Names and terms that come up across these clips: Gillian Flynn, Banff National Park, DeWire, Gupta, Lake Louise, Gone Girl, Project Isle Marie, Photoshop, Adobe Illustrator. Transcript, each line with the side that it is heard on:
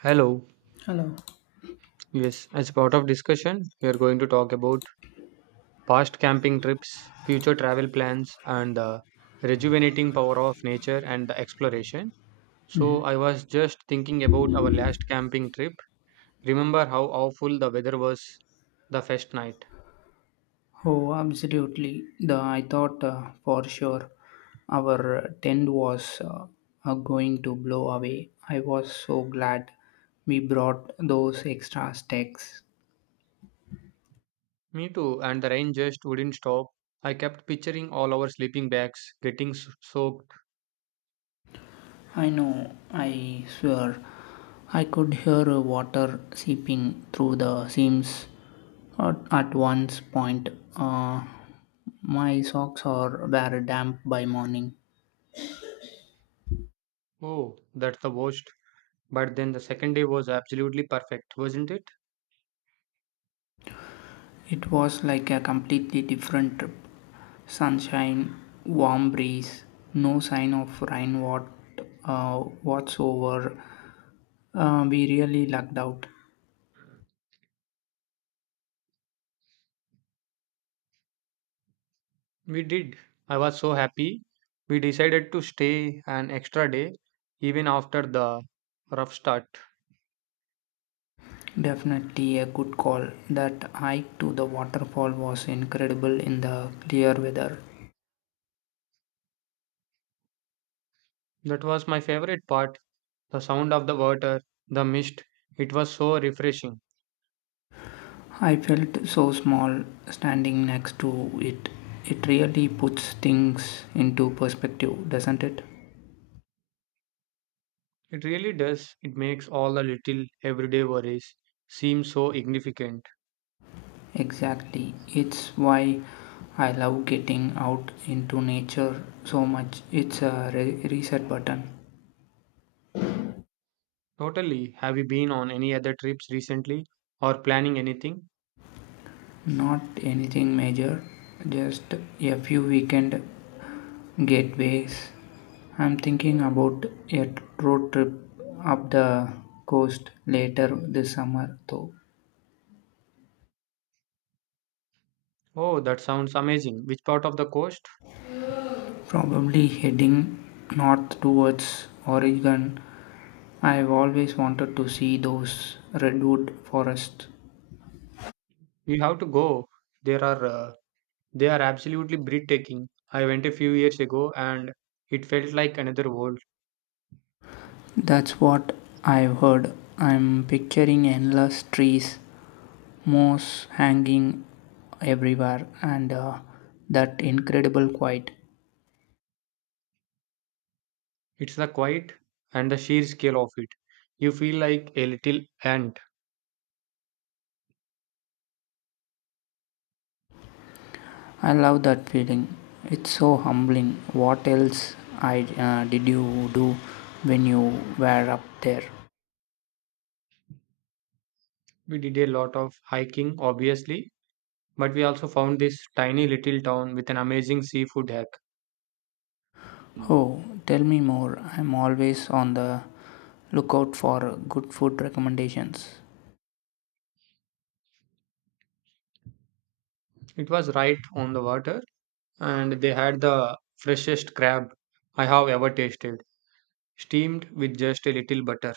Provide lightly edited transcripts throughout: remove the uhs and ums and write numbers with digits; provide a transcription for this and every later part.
right: Hello.
left: Hello.
right: Yes, as part of discussion, we are going to talk about past camping trips, future travel plans, and the rejuvenating power of nature and the exploration. So, I was just thinking about our last camping trip. Remember how awful the weather was the first night?
left: Oh, absolutely. The I thought for sure our tent was going to blow away. I was so glad we brought those extra sticks.
right: Me too, and the rain just wouldn't stop. I kept picturing all our sleeping bags getting soaked.
left: I know, I swear, I could hear water seeping through the seams at one's point. Uh, my socks are were damp by morning.
right: Oh, that's the worst. But then the second day was absolutely perfect, wasn't it?
left: It was like a completely different trip. Sunshine, warm breeze, no sign of rain uh, whatsoever. We really lucked out.
right: We did. I was so happy. We decided to stay an extra day even after the rough start.
left: Definitely a good call. That hike to the waterfall was incredible in the clear weather.
right: That was my favorite part, the sound of the water, the mist. It was so refreshing.
left: I felt so small standing next to it. It really puts things into perspective, doesn't it?
right: It really does. It makes all the little everyday worries seem so insignificant.
left: Exactly. It's why I love getting out into nature so much. It's a reset button.
right: Totally. Have you been on any other trips recently or planning anything?
left: Not anything major, just a few weekend getaways. I'm thinking about a road trip up the coast later this summer, though.
right: Oh, that sounds amazing. Which part of the coast?
left: Probably heading north towards Oregon. I've always wanted to see those redwood forests.
right: We have to go. There are They are absolutely breathtaking. I went a few years ago and it felt like another world.
left: That's what I've heard. I'm picturing endless trees, moss hanging everywhere, and that incredible quiet.
right: It's the quiet and the sheer scale of it. You feel like a little ant.
left: I love that feeling. It's so humbling. What else did you do when you were up there?
right: We did a lot of hiking, obviously, but we also found this tiny little town with an amazing seafood hack. Mm.
left: Oh, tell me more. I'm always on the lookout for good food recommendations.
right: It was right on the water and they had the freshest crab I have ever tasted, steamed with just a little butter.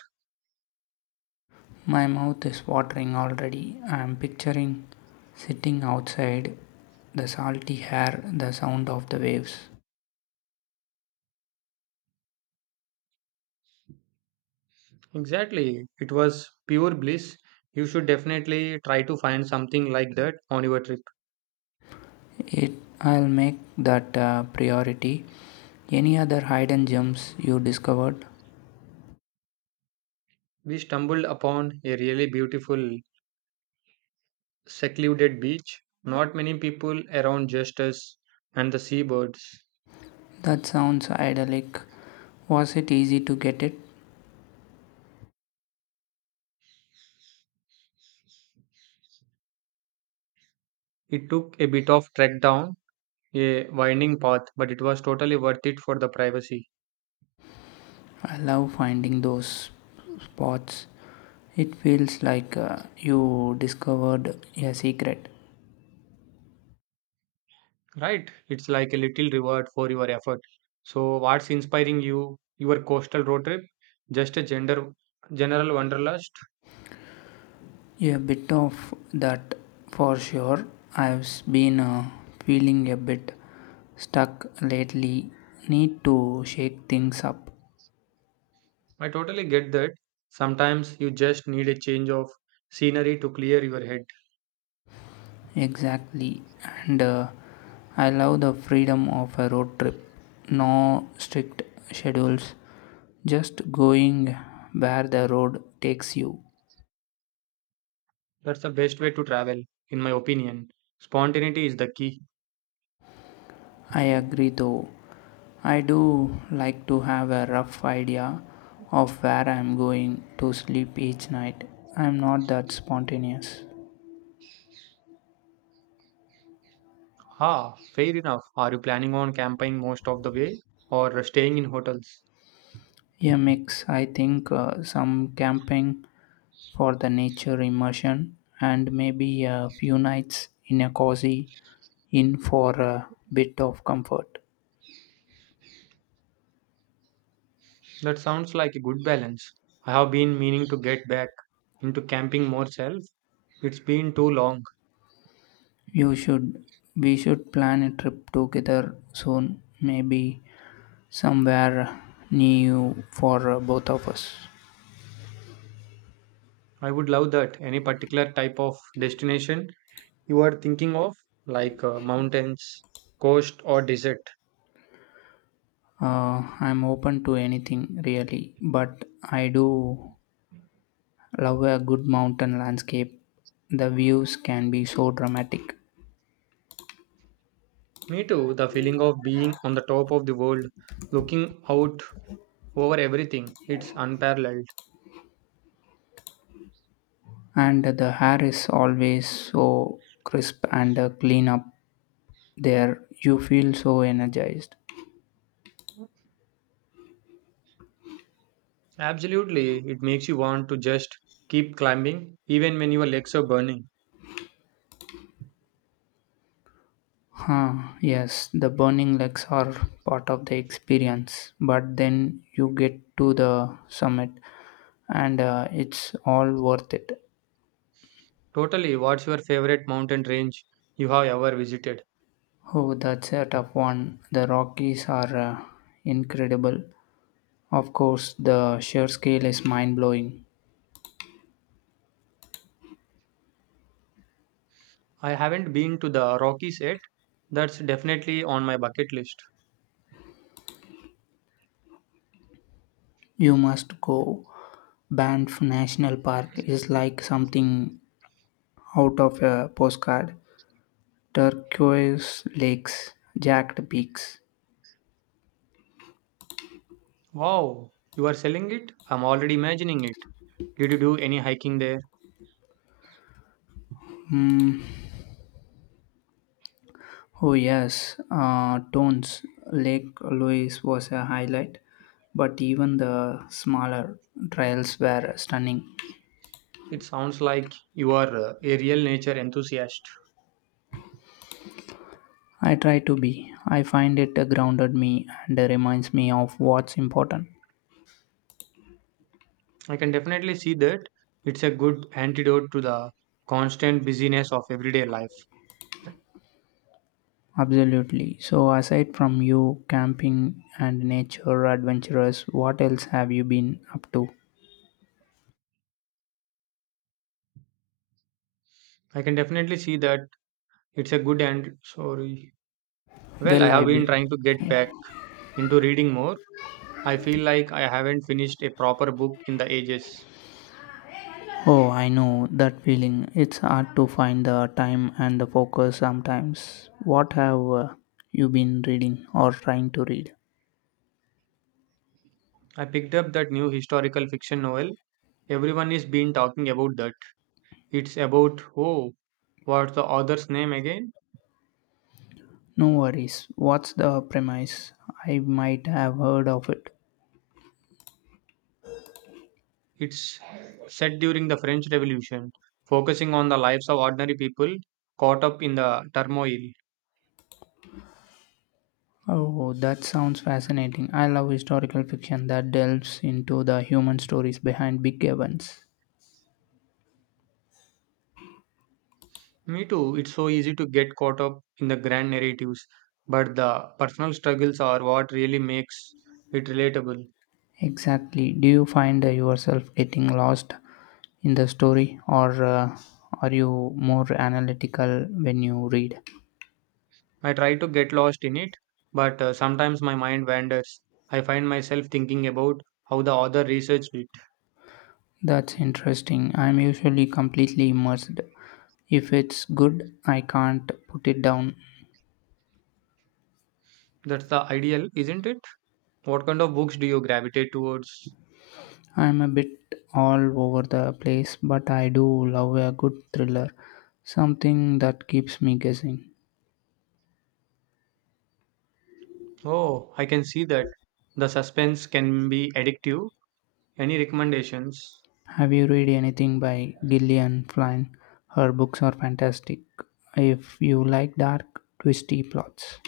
left: My mouth is watering already. I am picturing sitting outside, the salty air, the sound of the waves.
right: Exactly. It was pure bliss. You should definitely try to find something like that on your trip.
left: It I'll make that priority. Any other hidden gems you discovered?
right: We stumbled upon a really beautiful, secluded beach. Not many people around, just us and the seabirds.
left: That sounds idyllic. Was it easy to get it?
right: It took a bit of trek down a winding path, but it was totally worth it for the privacy.
left: I love finding those spots. It feels like you discovered a secret.
right: Right? It's like a little reward for your effort. So, what's inspiring you? Your coastal road trip? Just a general wanderlust?
left: A bit of that for sure. I've been feeling a bit stuck lately. Need to shake things up.
right: I totally get that. Sometimes you just need a change of scenery to clear your head.
left: Exactly. And I love the freedom of a road trip. No strict schedules, just going where the road takes you.
right: That's the best way to travel, in my opinion. Spontaneity is the key.
left: I agree though. I do like to have a rough idea of where I'm going to sleep each night. I'm not that spontaneous.
right: Ah, fair enough. Are you planning on camping most of the way or staying in hotels?
left: A mix, I think, some camping for the nature immersion and maybe a few nights in a cozy inn for a bit of comfort.
right: That sounds like a good balance. I have been meaning to get back into camping more self. It's been too long.
left: You should we should plan a trip together soon, maybe somewhere near you for both of us.
right: I would love that. Any particular type of destination you are thinking of, like mountains, coast, or desert?
left: I'm open to anything really, but I do love a good mountain landscape. The views can be so dramatic,
right: Me too, the feeling of being on the top of the world, looking out over everything, it's unparalleled.
left: and the hair is always so crisp and clean up there. You feel so energized.
right: Absolutely, it makes you want to just keep climbing even when your legs are burning.
left: Huh, yes, the burning legs are part of the experience, but then you get to the summit and it's all worth it.
right: Totally, what's your favorite mountain range you have ever visited?
left: Oh, that's a tough one. The Rockies are incredible. Of course, the sheer scale is mind blowing.
right: I haven't been to the Rockies yet. That's definitely on my bucket list.
left: You must go. Banff National Park is like something out of a postcard. Turquoise lakes, jagged peaks.
right: Wow, you are selling it? I'm already imagining it. Did you do any hiking there?
left: Mm. Oh, yes, Tones Lake Louise was a highlight, but even the smaller trails were stunning.
right: It sounds like you are a real nature enthusiast.
left: I try to be. I find it grounded me and reminds me of what's important.
right: I can definitely see that it's a good antidote to the constant busyness of everyday life.
left: Absolutely. So, aside from you, camping and nature adventurous, what else have you been up to?
right: I can definitely see that it's a good and sorry. Well, I
left: Well,
right: have
left: I've
right: been
left: been.
right: trying to get back into reading more. I feel like I haven't finished a proper book in the ages.
left: Oh, I know that feeling. It's hard to find the time and the focus sometimes. What have you been reading or trying to read?
right: I picked up that new historical fiction novel. Everyone is been talking about that. It's about what's the author's name again?
left: No worries. What's the premise? I might have heard of it.
right: It's set during the French Revolution, focusing on the lives of ordinary people caught up in the turmoil.
left: Oh, that sounds fascinating. I love historical fiction that delves into the human stories behind big events.
right: Me too. It's so easy to get caught up in the grand narratives, but the personal struggles are what really makes it relatable.
left: Exactly. Do you find yourself getting lost in the story, or are you more analytical when you read?
right: I try to get lost in it, but sometimes my mind wanders. I find myself thinking about how the author researched it.
left: That's interesting. I'm usually completely immersed. If it's good, I can't put it down.
right: That's the ideal, isn't it? What kind of books do you gravitate towards?
left: I'm a bit all over the place, but I do love a good thriller, something that keeps me guessing.
right: Oh, I can see that. The suspense can be addictive. Any recommendations?
left: Have you read anything by Gillian Flynn? Her books are fantastic. If you like dark, twisty plots,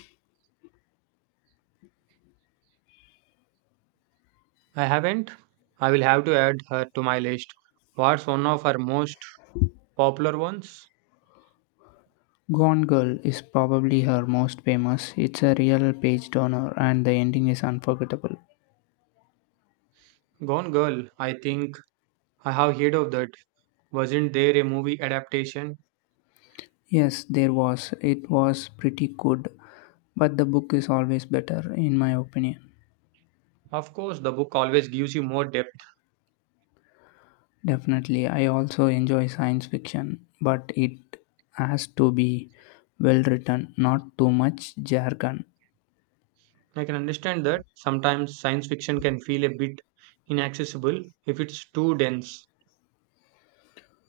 right: I haven't. I will have to add her to my list. What's one of her most popular ones?
left: Gone Girl is probably her most famous. It's a real page turner, and the ending is unforgettable.
right: Gone Girl. I think I have heard of that. Wasn't there a movie adaptation?
left: Yes, there was. It was pretty good, but the book is always better, in my opinion.
right: Of course, the book always gives you more depth.
left: Definitely, I also enjoy science fiction, but it has to be well written, not too much jargon.
right: I can understand that sometimes science fiction can feel a bit inaccessible if it's too dense.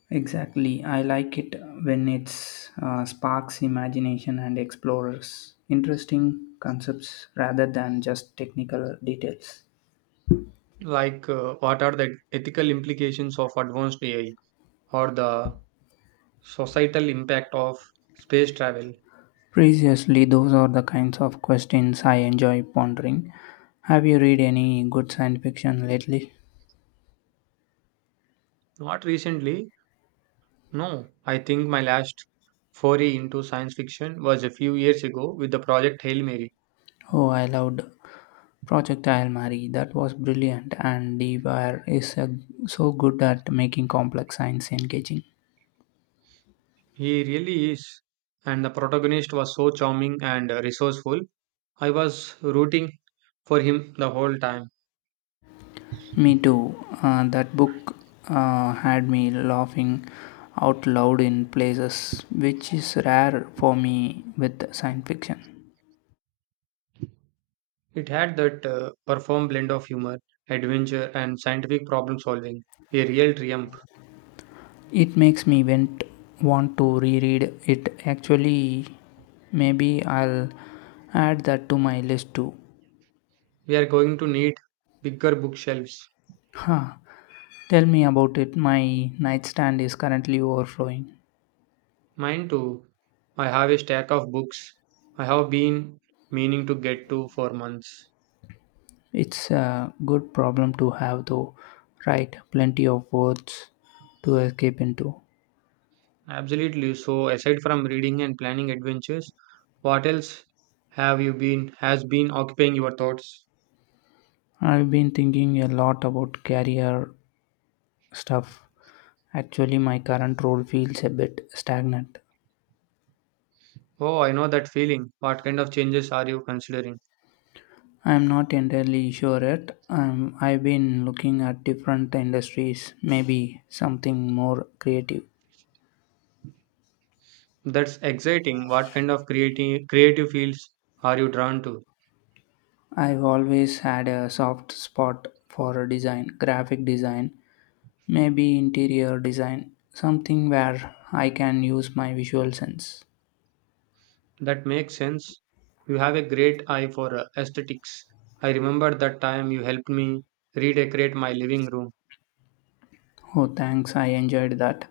left: Exactly. I like it when it's sparks imagination and explores interesting concepts rather than just technical details.
right: What are the ethical implications of advanced AI or the societal impact of space travel?
left: Previously, those are the kinds of questions I enjoy pondering. Have you read any good science fiction lately?
right: Not recently. No, I think my last foray into science fiction was a few years ago with the project Hail Mary.
left: Oh, I loved Project Isle Marie. That was brilliant, and DeWire is so good at making complex science engaging.
right: He really is. And the protagonist was so charming and resourceful. I was rooting for him the whole time.
left: Me too. That book had me laughing out loud in places, which is rare for me with science fiction.
right: It had that perform blend of humor, adventure, and scientific problem solving. A real triumph.
left: It want to reread it. Actually, maybe I'll add that to my list too.
right: We are going to need bigger bookshelves.
left: Huh. Tell me about it. My nightstand is currently overflowing.
right: Mine too. I have a stack of books I have been meaning to get to for months.
left: It's a good problem to have, though, right? Plenty of words to escape into.
right: Absolutely. So, aside from reading and planning adventures, what else have you been has been occupying your thoughts?
left: I've been thinking a lot about career stuff. Actually, my current role feels a bit stagnant.
right: Oh, I know that feeling. What kind of changes are you considering?
left: I'm not entirely sure yet. I've been looking at different industries, maybe something more creative.
right: That's exciting. What kind of creative fields are you drawn to?
left: I've always had a soft spot for design, graphic design, maybe interior design, something where I can use my visual sense.
right: That makes sense. You have a great eye for aesthetics. I remember that time you helped me redecorate my living room.
left: Oh, thanks, I enjoyed that.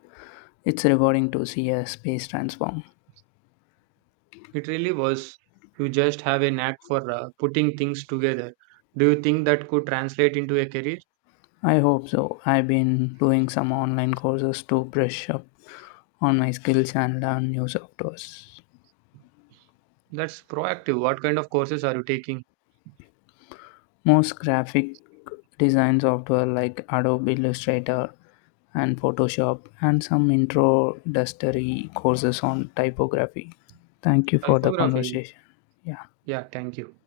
left: It's rewarding to see a space transform.
right: It really was. You just have a knack for putting things together. Do you think that could translate into a career?
left: I hope so. I've been doing some online courses to brush up on my skills and learn new softwares.
right: That's proactive. What kind of courses are you taking?
left: Most graphic design software like Adobe Illustrator and Photoshop, and some introductory courses on typography. Thank you for the
right: Typography.
left: conversation. Yeah.
right: Yeah, thank you.